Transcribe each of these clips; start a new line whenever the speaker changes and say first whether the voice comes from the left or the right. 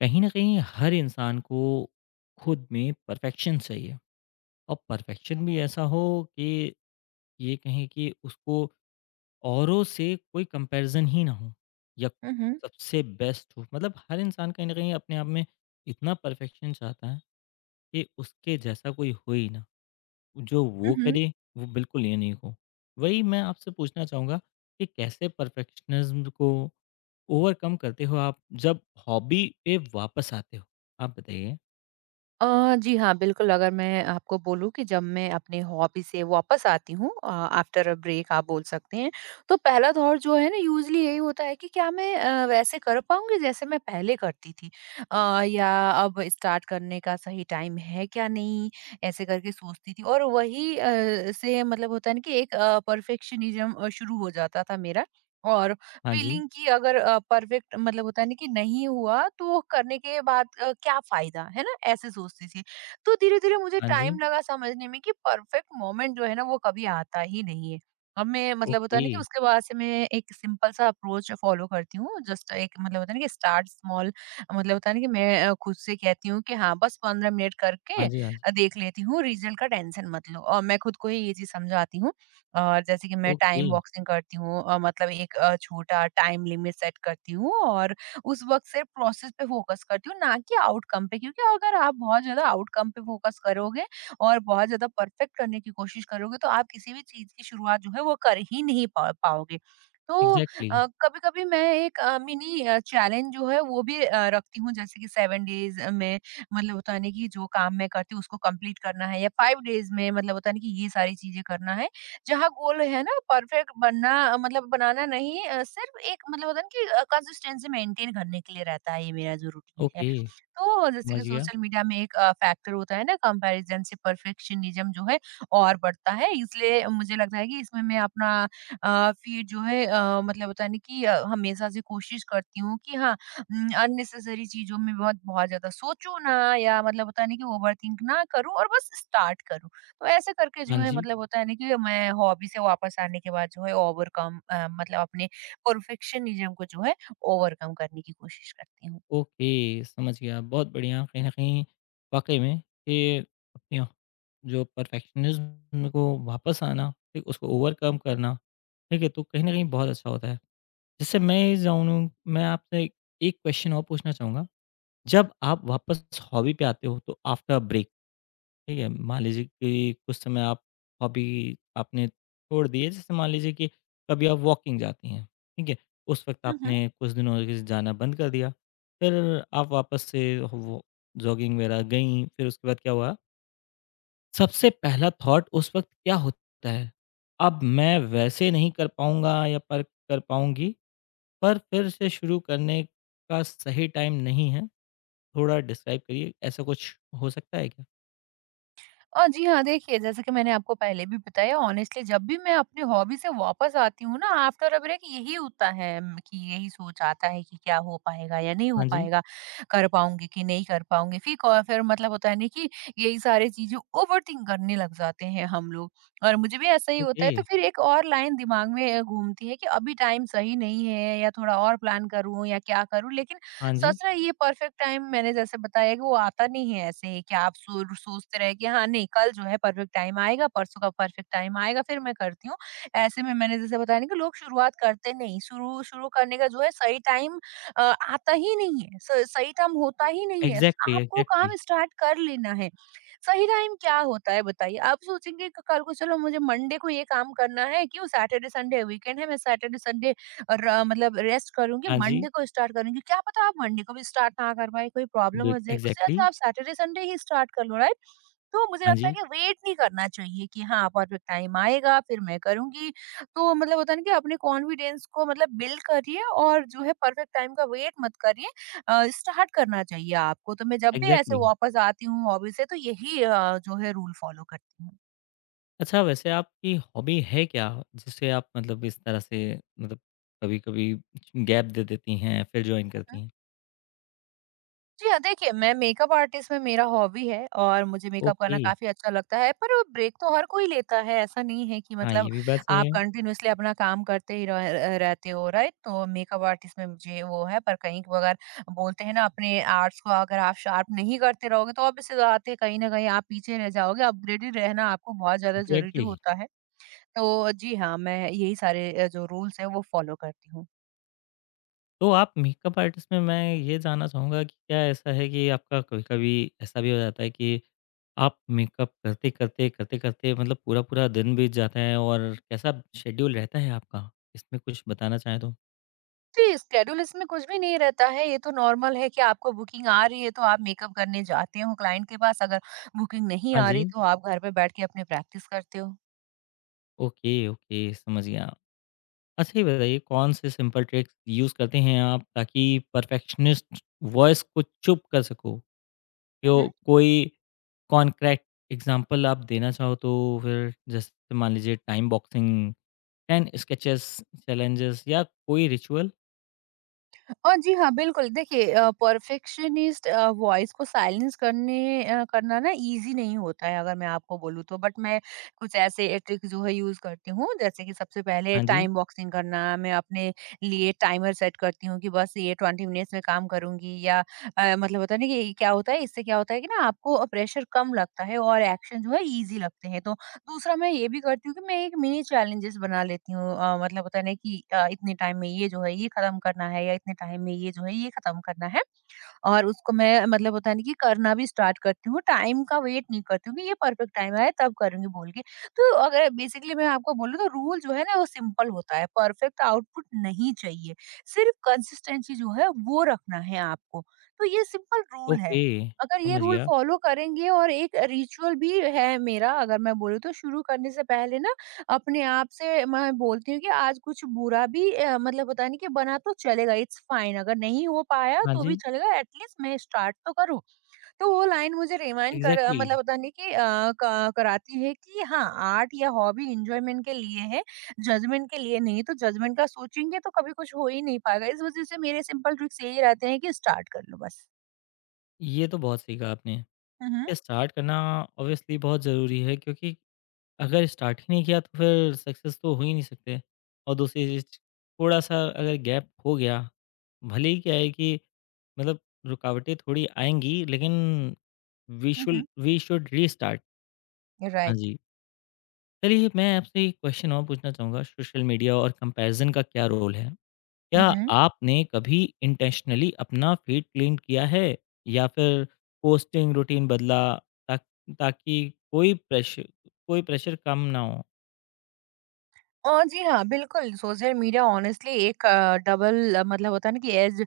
left: कहीं ना कहीं हर इंसान को खुद में परफेक्शन चाहिए और परफेक्शन भी ऐसा हो कि ये कहें कि उसको औरों से कोई कंपैरिजन ही ना हो या
right: हुँ, हुँ,
left: सबसे बेस्ट हो मतलब हर इंसान कहीं ना कहीं अपने आप में इतना परफेक्शन चाहता है कि उसके जैसा कोई हो ही ना जो वो
right: हुँ।
left: करे वो बिल्कुल ये नहीं हो। वही मैं आपसे पूछना चाहूँगा कि कैसे परफेक्शनिज्म को ओवरकम करते हो आप जब हॉबी पे वापस आते हो। आप बताइए।
right: अ, जी हाँ, बिल्कुल अगर मैं आपको बोलूँ कि जब मैं अपनी हॉबी से वापस आती हूँ, आफ्टर अ ब्रेक आप बोल सकते हैं, तो पहला दौर जो है ना यूज़ुअली यही होता है कि क्या मैं वैसे कर पाऊँगी जैसे मैं पहले करती थी? या अब स्टार्ट करने का सही टाइम है क्या नहीं? ऐसे करके सोचती थी, और वही से मतलब होता है ना कि एक परफेक्शनिज़्म शुरू हो जाता था मेरा। और
left: हाँ जी,
right: फीलिंग की अगर परफेक्ट मतलब होता है ना कि नहीं हुआ, तो वो करने के बाद क्या फायदा है ना, ऐसे सोचती थी। तो धीरे धीरे मुझे
left: हाँ जी।
right: टाइम लगा समझने में कि परफेक्ट मोमेंट जो है ना वो कभी आता ही नहीं है। अब मैं मतलब होता है
left: ओके।
right: ना कि उसके बाद से मैं एक सिंपल सा अप्रोच फॉलो करती हूँ, जस्ट एक मतलब होता है ना कि स्टार्ट स्मॉल। मतलब होता है ना कि मैं खुद से कहती हूँ कि हाँ बस 15 मिनट करके
left: हाँ जी, हाँ जी।
right: देख लेती हूँ, रिजल्ट का टेंशन मत लो, और मैं खुद को ही ये चीज समझाती हूँ। और जैसे कि मैं
left: ओके।
right: टाइम बॉक्सिंग करती हूँ, मतलब एक छोटा टाइम लिमिट सेट करती हूँ, और उस वक्त सिर्फ प्रोसेस पे फोकस करती हूँ ना कि आउटकम पे, क्योंकि अगर आप बहुत ज्यादा आउटकम पे फोकस करोगे और बहुत ज्यादा परफेक्ट करने की कोशिश करोगे तो आप किसी भी चीज की शुरुआत जो है वो कर ही नहीं पाओगे। तो
left: एग्ज़ैक्टली।
right: कभी कभी मैं एक मिनी चैलेंज जो है वो भी रखती हूँ, जैसे कि 7 डेज में मतलब होता नहीं कि जो काम मैं करती हूँ उसको कंप्लीट करना है, या 5 डेज में मतलब होता नहीं कि ये सारी चीजें करना है। जहाँ गोल है ना परफेक्ट बनना, मतलब बनाना नहीं, सिर्फ एक मतलब होता है ना कि कंसिस्टेंसी मेंटेन करने के लिए रहता है ये मेरा जो रूटीन है।
left: ओके,
right: तो जैसे
left: समझ
right: कि
left: गया।
right: सोशल मीडिया में एक फैक्टर होता है ना कंपैरिजन से, परफेक्शनिज्म जो है और बढ़ता है। इसलिए मुझे लगता है कि इसमें मैं अपना फीड जो है मतलब होता नहीं कि हमेशा से कोशिश करती हूँ कि हाँ अननेसेसरी चीजों में बहुत बहुत ज्यादा सोचू ना, या मतलब होता नहीं कि ओवर थिंक ना करूँ और बस स्टार्ट करूँ। तो ऐसे करके जो
left: हाँ
right: है
left: जी।
right: मतलब होता है ना कि मैं हॉबी से वापस आने के बाद जो है ओवरकम, मतलब अपने परफेक्शनिज्म को जो है ओवरकम करने की कोशिश करती हूँ।
left: ओके, समझ गया, बहुत बढ़िया। कहीं न कहीं वाक़ई में ये अपनी जो परफ़ेक्शनिज़्म को वापस आना, फिर उसको ओवरकम करना, ठीक है, तो कहीं न कहीं बहुत अच्छा होता है। जैसे मैं जानूँ, मैं आपसे एक क्वेश्चन और पूछना चाहूँगा, जब आप वापस हॉबी पे आते हो तो आफ्टर अ ब्रेक, ठीक है, मान लीजिए कि कुछ समय आप हॉबी आपने छोड़ दी है, जैसे मान लीजिए कि कभी आप वॉकिंग जाती हैं, ठीक है? उस वक़्त आपने कुछ दिनों के लिए जाना बंद कर दिया, फिर आप वापस से वो जॉगिंग वगैरह गईं, फिर उसके बाद क्या हुआ? सबसे पहला थॉट उस वक़्त क्या होता है? अब मैं वैसे नहीं कर पाऊँगा या पर कर पाऊँगी, पर फिर से शुरू करने का सही टाइम नहीं है, थोड़ा डिस्क्राइब करिए, ऐसा कुछ हो सकता है क्या?
right: जी हाँ, देखिए जैसा कि मैंने आपको पहले भी बताया, ऑनेस्टली जब भी मैं अपनी हॉबी से वापस आती हूँ ना आफ्टर अ ब्रेक, यही होता है, कि यही सोच आता है कि क्या हो पाएगा या नहीं हो
left: हाँ जी।
right: पाएगा, कर पाऊँगी कि नहीं कर पाऊँगी। फिर फिर मतलब होता है ना कि यही सारी चीज़ें ओवरथिंक करने लग जाते हैं हम लोग, और मुझे भी ऐसा ही होता
left: ओके,
right: है। तो फिर एक और लाइन दिमाग में घूमती है कि अभी टाइम सही नहीं है, या थोड़ा और प्लान करूँ या क्या करूँ? लेकिन
left: हाँ जी।
right: सोचना ये परफेक्ट टाइम, मैंने जैसे बताया कि वो आता नहीं है, ऐसे ही कि आप सो सोचते रहे कि हाँ नहीं, कल जो है परफेक्ट टाइम आएगा, परसों का परफेक्ट टाइम आएगा, फिर मैं करती हूँ। ऐसे में मैंने जैसे बताया ना कि लोग शुरुआत करते नहीं, शुरू शुरू करने का जो है सही टाइम आता ही नहीं है, स सही टाइम होता ही नहीं है।
left: एग्ज़ैक्टली,
right: आपको
left: एग्ज़ैक्टली।
right: काम स्टार्ट कर लेना है। सही टाइम क्या होता है बताइए? आप सोचेंगे क कल को, चलो मुझे मंडे को ये काम करना है, क्यों, सैटरडे, संडे वीकेंड है, मैं सैटरडे, संडे और मतलब रेस्ट करूँगी,
left: हाँ जी,
right: मंडे को स्टार्ट करूँगी, क्या पता आप मंडे को भी स्टार्ट ना कर पाएँ, कोई प्रॉब्लम
left: बिल
right: हो जाए, उससे
left: एग्ज़ैक्टली।
right: अच्छा आप सैटरडे, संडे ही स्टार्ट कर लो, राइट? तो मुझे
left: हाँ
right: लगता है
left: जी,
right: कि वेट नहीं करना चाहिए कि हाँ, परफेक्ट टाइम आएगा, फिर मैं करूँगी। तो मतलब होता है ना कि अपने कॉन्फिडेंस को मतलब बिल्ड करिए, और जो है परफेक्ट टाइम का वेट मत करिए, स्टार्ट करना चाहिए आपको। तो मैं जब भी ऐसे
left: एग्ज़ैक्टली।
right: वापस आती हूँ हॉबी से, तो यही जो है रूल फॉलो करती हूँ।
left: अच्छा वैसे आपकी हॉबी है क्या? जिससे आप मतलब इस तरह से मतलब कभी-कभी गैप दे देती हैं फिर जॉइन
right: हुँ,
left: करती
right: हुँ।
left: हैं?
right: जी हाँ, देखिए, मैं मेकअप आर्टिस्ट में, मेरा हॉबी है और मुझे मेकअप करना
left: ओके,
right: काफ़ी अच्छा लगता है, पर ब्रेक तो हर कोई लेता है। ऐसा नहीं है कि
left: हाँ ये
right: मतलब
left: भी बात सही
right: आप
left: है।
right: कंटिन्यूअसली अपना काम करते ही रहते हो, राइट? तो मेकअप आर्टिस्ट में मुझे वो है, पर कहीं अगर बोलते हैं ना, अपने आर्ट्स को अगर आप शार्प नहीं करते रहोगे तो ऑब्वियस सी बात है, कहीं न कहीं आप पीछे रह जाओगे। अपग्रेडेड रहना आपको बहुत ज़्यादा ज़रूरी
left: एग्ज़ैक्टली।
right: होता है। तो जी हाँ, मैं यही सारे जो रूल्स हैं वो फ़ॉलो करती हूँ।
left: तो आप मेकअप आर्टिस्ट में मैं ये जानना चाहूँगा कि क्या ऐसा है कि आपका कभी-कभी ऐसा भी हो जाता है कि आप मेकअप करते-करते, करते-करते मतलब पूरा-पूरा दिन बीत जाता है और कैसा शेड्यूल रहता है आपका? इसमें कुछ बताना चाहें तो?
right: जी, स्केड्यूल इसमें कुछ भी नहीं रहता है, ये तो नॉर्मल है कि आपको बुकिंग आ रही है तो आप मेकअप करने जाते हो क्लाइंट के पास, अगर बुकिंग नहीं
left: हाँ
right: आ
left: जी।
right: रही तो आप घर पे बैठ के अपनी प्रैक्टिस करते हो।
left: ओके, ओके, समझ गया। अच्छा ये बताइए, कौन से सिंपल ट्रिक्स यूज़ करते हैं आप ताकि परफेक्शनिस्ट वॉइस को चुप कर सको?
right: हुँ,
left: क्यों,
right: हुँ।
left: कोई कॉन्क्रेट एग्ज़ाम्पल आप देना चाहो तो, फिर जैसे मान लीजिए टाइम बॉक्सिंग, 10 स्केचेस चैलेंजेस या कोई रिचुअल?
right: और जी हाँ, बिल्कुल। देखिए परफेक्शनिस्ट वॉइस को साइलेंस करने करना ना ईज़ी नहीं होता है, अगर मैं आपको बोलूँ तो। बट मैं कुछ ऐसे ट्रिक जो है यूज़ करती हूँ, जैसे कि सबसे पहले
left: हाँ जी।
right: टाइम बॉक्सिंग करना। मैं अपने लिए टाइमर सेट करती हूँ कि बस ये 20 मिनट्स में काम करूँगी, या मतलब होता है ना कि क्या होता है इससे, क्या होता है कि ना आपको प्रेशर कम लगता है और एक्शन जो है ईज़ी लगते हैं। तो दूसरा मैं ये भी करती हूँ कि मैं एक मिनी चैलेंजेस बना लेती हूँ, मतलब होता है ना कि इतने टाइम में ये जो है ये खत्म करना है, या इतने टाइम में ये जो है ये खत्म करना है। और उसको मैं मतलब होता है ना कि करना भी स्टार्ट करती हूँ, टाइम का वेट नहीं करती हूँ कि ये परफेक्ट टाइम आया तब करूँगी बोल के। तो अगर बेसिकली मैं आपको बोलूँ तो रूल जो है ना वो सिंपल होता है, परफेक्ट आउटपुट नहीं चाहिए, सिर्फ कंसिस्टेंसी जो है वो रखना है आपको। तो ये सिंपल रूल है,
left: ओके,
right: अगर ये
left: समझ
right: रूल
left: गया।
right: फॉलो करेंगे। और एक रिचुअल भी है मेरा, अगर मैं बोलूँ तो शुरू करने से पहले ना अपने आप से मैं बोलती हूँ कि आज कुछ बुरा भी मतलब पता नहीं कि बना तो चलेगा, इट्स फाइन, अगर नहीं हो पाया
left: हाँ
right: तो भी
left: जी,
right: चलेगा, एट लीस्ट मैं स्टार्ट तो करूँ। तो वो लाइन मुझे रिमाइंड
left: एग्ज़ैक्टली।
right: मतलब पता नहीं कि क कराती है कि हाँ, आर्ट या हॉबी एन्जॉयमेंट के लिए है, जजमेंट के लिए नहीं। तो जजमेंट का सोचेंगे तो कभी कुछ हो ही नहीं पाएगा। इस वज़ह से मेरे सिंपल ट्रिक्स यही रहते हैं कि स्टार्ट कर लो बस।
left: ये तो बहुत सही कहा आपने। ये
right: हुँ, हुँ।
left: स्टार्ट करना ऑब्वियसली बहुत ज़रूरी है, क्योंकि अगर स्टार्ट ही नहीं किया तो फिर सक्सेस तो हो ही नहीं सकते। और दूसरी चीज़, थोड़ा-सा अगर गैप हो गया, भले ही क्या है कि मतलब रुकावटें थोड़ी आएँगी, लेकिन
right: हुँ, हुँ।
left: We should restart. हाँ
right: राइट।
left: जी। चलिए, मैं आपसे एक क्वेश्चन और पूछना चाहूँगा, सोशल मीडिया और कंपैरिज़न का क्या रोल है?
right: हुँ,
left: क्या
right: हुँ।
left: आपने कभी इंटेंशनली अपना फीड क्लीन किया है? या फिर पोस्टिंग रूटीन बदला ता ताकि कोई प्रेशर कम ना हो?
right: और जी हाँ, बिल्कुल, सोशल मीडिया ऑनेस्टली एक डबल मतलब होता है ना कि एज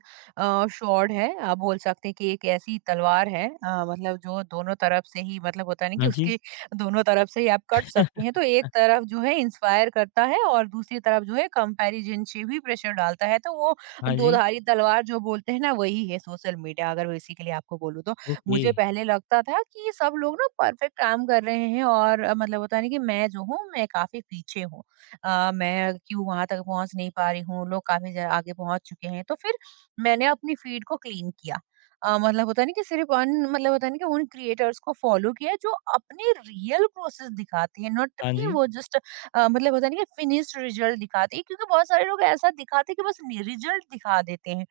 right: स्वॉर्ड है। आप बोल सकते हैं कि एक ऐसी तलवार है, मतलब जो दोनों तरफ से ही मतलब होता है ना कि
left: हाँ जी।
right: उसके दोनों तरफ से ही आप कट सकते हैं। तो एक तरफ जो है इंस्पायर करता है और दूसरी तरफ जो है कंपैरिज़न से भी प्रेशर डालता है। तो वो
left: हाँ जी।
right: दोधारी तलवार जो बोलते हैं ना वही है सोशल मीडिया, अगर बेसिकली आपको बोलूँ तो।
left: ओके।
right: मुझे पहले लगता था कि सब लोग ना परफेक्ट काम कर रहे हैं, और मतलब होता है ना कि मैं जो हूँ मैं काफ़ी पीछे हूँ। मैं क्यों वहाँ तक पहुँच नहीं पा रही हूँ, लोग काफ़ी ज़्या आगे पहुँच चुके हैं। तो फिर मैंने अपनी फीड को क्लीन किया। मतलब होता है ना कि सिर्फ़ अन मतलब होता है ना कि उन क्रिएटर्स को फॉलो किया जो अपने रियल प्रोसेस दिखाते हैं, नॉट
left: हाँ
right: कि
left: जी,
right: वो जस्ट मतलब होता है ना कि फिनिश्ड रिज़ल्ट दिखाते हैं, क्योंकि बहुत सारे लोग ऐसा दिखाते हैं कि बस नि रिज़ल्ट दिखा देते हैं।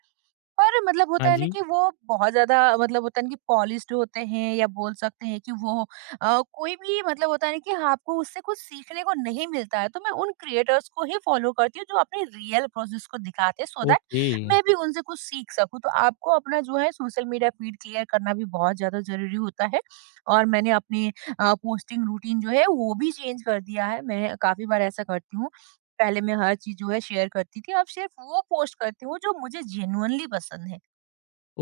right: और मतलब
left: हाँ
right: होता है ना
left: जी।
right: कि वो बहुत ज़्यादा मतलब होता है ना कि पॉलिश्ड होते हैं, या बोल सकते हैं कि वो कोई भी मतलब होता है ना कि आपको उससे कुछ सीखने को नहीं मिलता है। तो मैं उन क्रिएटर्स को ही फ़ॉलो करती हूँ जो अपने रियल प्रोसेस को दिखाते हैं, सो दैट
left: ओके,
right: मैं भी उनसे कुछ सीख सकूँ। तो आपको अपना जो है सोशल मीडिया फीड क्लियर करना भी बहुत ज़्यादा ज़रूरी होता है। और मैंने अपनी पोस्टिंग रूटीन जो है वो भी चेंज कर दिया है। मैं काफ़ी बार ऐसा करती हूँ। पहले मैं हर चीज़ जो है शेयर करती थी, अब सिर्फ़ वो पोस्ट करती हूँ जो मुझे जेनुइनली पसंद है।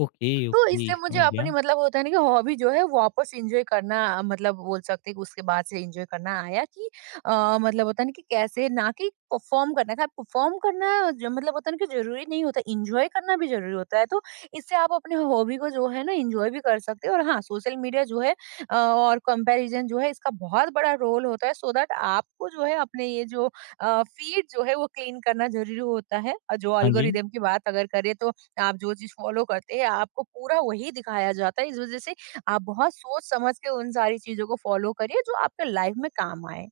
left: ओके।
right: तो
left: ओके,
right: इससे मुझे
left: समझ
right: अपनी
left: गया।
right: मतलब होता है ना कि हॉबी जो है वापस एन्जॉय करना, मतलब बोल सकते हैं कि उसके बाद से एन्जॉय करना आया कि मतलब होता है ना कि कैसे ना कि परफॉर्म करना था परफॉर्म करना जो मतलब होता है ना कि जरूरी नहीं होता एन्जॉय करना भी जरूरी होता है। तो इससे आप अपने हॉबी को जो है ना एन्जॉय भी कर सकते हो और हाँ सोशल मीडिया जो है और कंपैरिजन जो है इसका बहुत बड़ा रोल होता है सो दैट आपको जो है अपने ये जो फीड जो है वो क्लीन करना जरूरी होता है। और जो
left: हाँ जी।
right: अल्गोरिदम की बात अगर करें तो आप जो चीज़ फ़ॉलो करते हैं आपको पूरा वही दिखाया जाता है। इस वज़ह से आप बहुत सोच समझ के उन सारी चीज़ों को फ़ॉलो करिए जो आपके लाइफ़ में काम आए।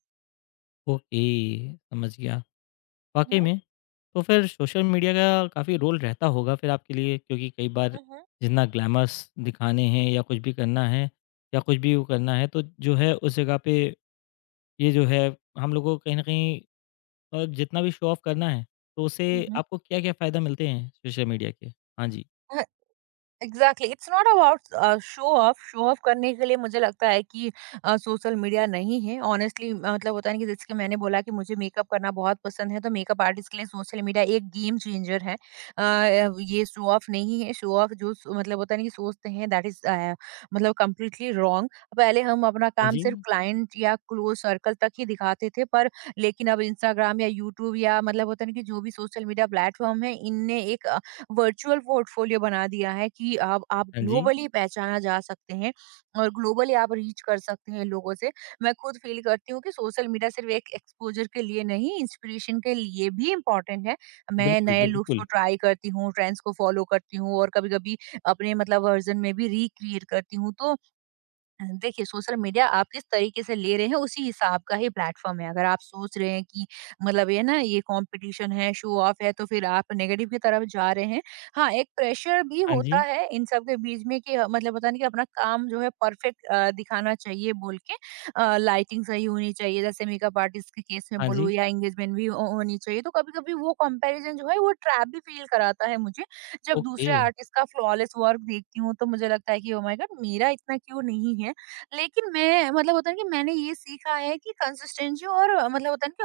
left: ओके, समझ गया। वाक़ई
right: हुँ,
left: में, तो फिर सोशल मीडिया का काफ़ी रोल रहता होगा फिर आपके लिए, क्योंकि कई बार
right: हुँ, हुँ,
left: जितना ग्लैमर्स दिखाने हैं या कुछ भी करना है या कुछ भी वो करना है तो जो है उस जगह पे ये जो है हम लोग को कहीं न कहीं जितना भी शो ऑफ करना है, तो उससे
right: हुँ,
left: आपको क्या-क्या फ़ायदा मिलते हैं सोशल मीडिया के? हाँ जी,
right: हुँ। Exactly, it's not about show off. Show off करने के लिए मुझे लगता है कि सोशल मीडिया नहीं है ऑनेस्टली। मतलब होता है ना कि जैसे कि मैंने बोला कि मुझे मेकअप करना बहुत पसंद है, तो मेकअप आर्टिस्ट के लिए सोशल मीडिया एक गेम चेंजर है। ये शो ऑफ नहीं है। शो ऑफ जो मतलब होता है ना कि सोचते हैं दैट इज मतलब कम्प्लीटली रॉन्ग। पहले हम अपना
left: हाँ
right: काम
left: जी,
right: सिर्फ क्लाइंट या क्लोज सर्कल तक ही दिखाते थे, पर लेकिन अब इंस्टाग्राम या यूट्यूब या मतलब होता है ना कि जो भी सोशल मीडिया प्लेटफॉर्म है, इनने एक वर्चुअल पोर्टफोलियो बना दिया है कि आप
left: हाँ जी।
right: ग्लोबली पहचाना जा सकते हैं और ग्लोबली आप रीच कर सकते हैं लोगों से। मैं खुद फील करती हूँ कि सोशल मीडिया सिर्फ एक एक्सपोज़र के लिए नहीं, इंस्पिरेशन के लिए भी इम्पोर्टेंट है। मैं
left: बिल्कुल,
right: नए लुक्स को
left: बिल्कुल।
right: ट्राई करती हूँ, ट्रेंड्स को फ़ॉलो करती हूँ और कभी-कभी अपने मतलब वर्ज़न में भी रिक्रिएट करती हूँ। तो देखिए, सोशल मीडिया आप जिस तरीके से ले रहे हैं उसी हिसाब का ही प्लेटफॉर्म है। अगर आप सोच रहे हैं कि मतलब ये ना ये कॉम्पिटिशन है, शो ऑफ है, तो फ़िर आप नेगेटिव की तरफ जा रहे हैं। हाँ, एक प्रेशर भी
left: हाँ
right: होता
left: जी।
right: है इन सब के बीच में कि मतलब पता नहीं कि अपना काम जो है परफेक्ट दिखाना चाहिए बोल के, लाइटिंग सही होनी चाहिए, जैसे मेकअप आर्टिस्ट के केस में
left: हाँ
right: बोलूँ,
left: जी,
right: या एंगेजमेंट भी हो होनी चाहिए। तो कभी-कभी वो कंपैरिज़न जो है वो ट्रैप भी फ़ील कराता है मुझे। जब
left: ओके।
right: दूसरे आर्टिस्ट का फ्लॉलेस वर्क देखती हूँ तो मुझे लगता है कि ओह माय गॉड! मेरा इतना क्यों नहीं है? लेकिन मैं मतलब होता है कि मैंने ये सीखा है कि कंसिस्टेंसी और मतलब होता है कि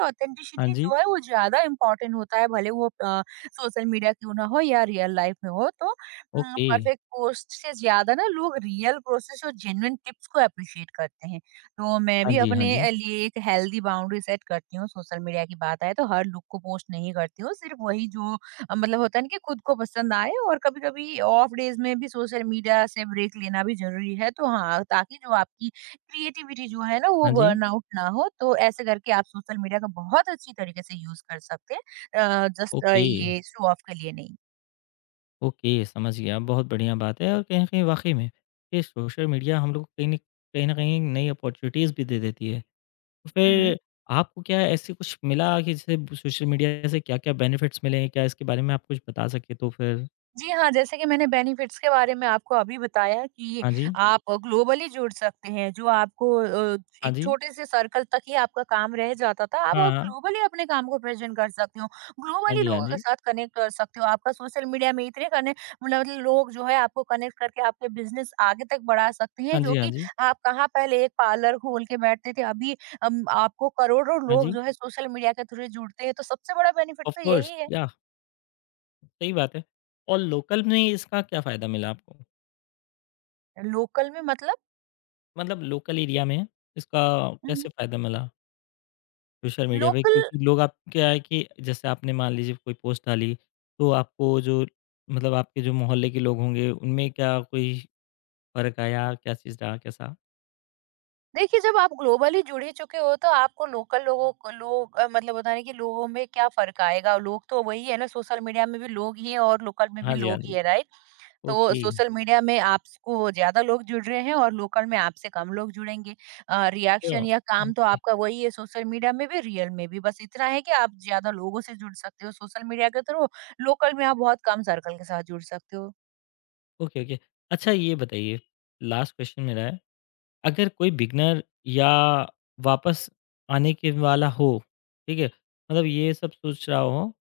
left: हाँ
right: ऑथेंटिसिटी
left: जी,
right: जो है वो ज्यादा इम्पोर्टेंट होता है, भले वो सोशल मीडिया क्यों ना हो या रियल लाइफ में हो। तो
left: ओके।
right: परफेक्ट पोस्ट से ज्यादा ना लोग रियल प्रोसेस और जेन्युइन टिप्स को अप्रिशिएट करते हैं। तो मैं
left: हाँ
right: भी
left: जी, हाँ
right: अपने
left: जी।
right: लिए एक हेल्दी बाउंड्री सेट करती हूँ। सोशल मीडिया की बात आए तो हर लुक को पोस्ट नहीं करती हूँ, सिर्फ वही जो मतलब होता है ना कि खुद को पसंद आए। और कभी-कभी ऑफ डेज़ में भी सोशल मीडिया से ब्रेक लेना भी ज़रूरी है। तो हाँ, ताकि जो आपकी क्रिएटिविटी जो है ना वो
left: हाँ जी।
right: बर्नआउट ना हो। तो ऐसे करके आप सोशल मीडिया का बहुत अच्छी तरीके से यूज़ कर सकते हैं, जस्ट
left: ओके,
right: ये शो ऑफ के लिए नहीं।
left: ओके, समझ गया। बहुत बढ़िया बात है। और कहीं न कहीं वाक़ई में ये सोशल मीडिया हम लोग को कहीं न कहीं नई अपॉर्च्युनिटीज़ भी दे देती है। तो
right: हुँ, हुँ।
left: फिर आपको क्या ऐसे कुछ मिला कि जैसे सोशल मीडिया से क्या-क्या बेनिफिट्स मिले हैं? क्या इसके बारे में आप कुछ बता सकें तो फिर?
right: जी हाँ, जैसे कि मैंने बेनिफिट्स के बारे में आपको अभी बताया कि जी।
left: हाँ जी,
right: आप ग्लोबली जुड़ सकते हैं, जो आपको अ,
left: हाँ
right: एक
left: जी,
right: छोटे-से सर्कल तक ही आपका काम रह जाता था, अब आप
left: हाँ,
right: अब
left: हाँ।
right: ग्लोबली अपने काम को प्रेज़ेंट कर सकते हो,
left: हाँ
right: ग्लोबली
left: जी, हाँ
right: लोगों के
left: जी।
right: साथ कनेक्ट कर सकते हो। आपका सोशल मीडिया में इतने कने मतलब लोग जो है आपको कनेक्ट करके आपके बिज़नेस आगे तक बढ़ा सकते हैं,
left: हाँ जी,
right: जो
left: हाँ
right: कि
left: जी।
right: आप कहाँ पहले एक पार्लर खोल के बैठते थे, अभी आपको करोड़ों
left: हाँ
right: लोग
left: जी,
right: जो है सोशल मीडिया के थ्रू जुड़ते हैं, तो सबसे बड़ा बेनिफिट
left: ऑफ़
right: तो
left: कोर्स,
right: यही है।
left: याह! सही बात है। और लोकल में इसका क्या फ़ायदा मिला आपको?
right: लोकल में मतलब
left: मतलब लोकल एरिया में इसका
right: हुँ,
left: कैसे
right: हुँ।
left: फ़ायदा मिला सोशल मीडिया पे?
right: लोकल
left: क्योंकि लोग, आप क्या है कि जैसे आपने मान लीजिए कोई पोस्ट डाली, तो आपको जो, मतलब आपके जो मोहल्ले के लोग होंगे, उनमें क्या कोई फ़र्क आया? क्या चीज़ रहा? कैसा?
right: देखिए, जब आप ग्लोबली जुड़ ही चुके हो तो आपको लोकल लोगों को लोग मतलब होता है ना कि लोगों में क्या फर्क आएगा। लोग तो वही है ना, सोशल मीडिया में भी लोग ही है और लोकल में भी
left: हाँ जी, हाँ
right: लोग ही
left: जी।
right: है, राइट? तो
left: ओके।
right: सोशल मीडिया में आपको ज्यादा लोग जुड़ रहे हैं और लोकल में आपसे कम लोग जुड़ेंगे।
left: तो
right: रिएक्शन या काम तो
left: ओके,
right: आपका वही है, सोशल मीडिया में भी रियल में भी। बस इतना है कि आप ज्यादा लोगों से जुड़ सकते हो सोशल मीडिया के थ्रू। लोकल में आप बहुत कम सर्कल के साथ जुड़ सकते हो।
left: Okay, okay. अच्छा ये बताइए, लास्ट क्वेश्चन मेरा है, अगर कोई बिगिनर या वापस आने के वाला हो, ठीक है? मतलब ये सब सोच रहा हो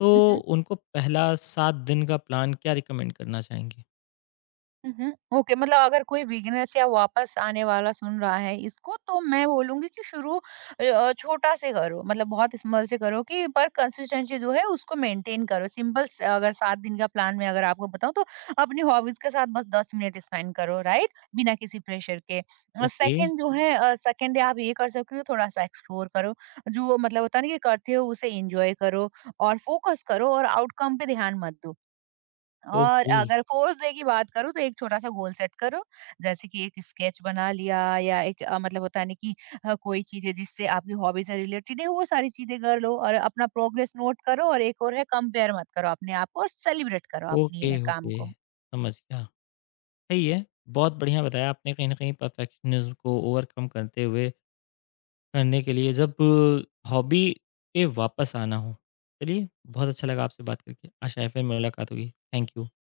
left: तो उनको पहला 7 दिन का प्लान क्या रिकमेंड करना चाहेंगे?
right: हुँ, हुँ। ओके, मतलब अगर कोई बिगिनर्स या वापस आने वाला सुन रहा है इसको तो मैं बोलूँगी कि शुरू छोटा से करो, मतलब बहुत स्मॉल से करो, कि पर कंसिस्टेंसी जो है उसको मेंटेन करो। सिंपल स अगर 7 दिन का प्लान मैं अगर आपको बताऊँ तो अपनी हॉबीज़ के साथ बस 10 मिनट स्पेंड करो, राइट? बिना किसी प्रेशर के।
left: ओके,
right: सेकंड जो है सेकंड डे आप ये कर सकते हो, थोड़ा-सा एक्सप्लोर करो। जो मतलब होता है ना कि करते हो उसे एन्जॉय करो और फोकस करो और आउटकम पे ध्यान मत दो। और
left: ओके,
right: अगर फोर्थ डे की बात करूँ तो एक छोटा-सा गोल सेट करो। जैसे कि एक स्केच बना लिया या एक मतलब होता है ना कि कोई चीज़ें जिससे आपकी हॉबी से रिलेटेड है वो सारी चीज़ें कर लो और अपना प्रोग्रेस नोट करो। और एक और है, कंपेयर मत करो अपने आप को और सेलिब्रेट करो
left: ओके,
right: अपनी काम
left: ओके,
right: को।
left: समझ गया। सही है, बहुत बढ़िया बताया आपने। कहीं न कहीं परफेक्शनिज़्म को ओवरकम करते हुए करने के लिए जब हॉबी पे वापस आना हो। चलिए, बहुत अच्छा लगा आपसे बात करके। आशा है फिर मुलाकात होगी। Thank you.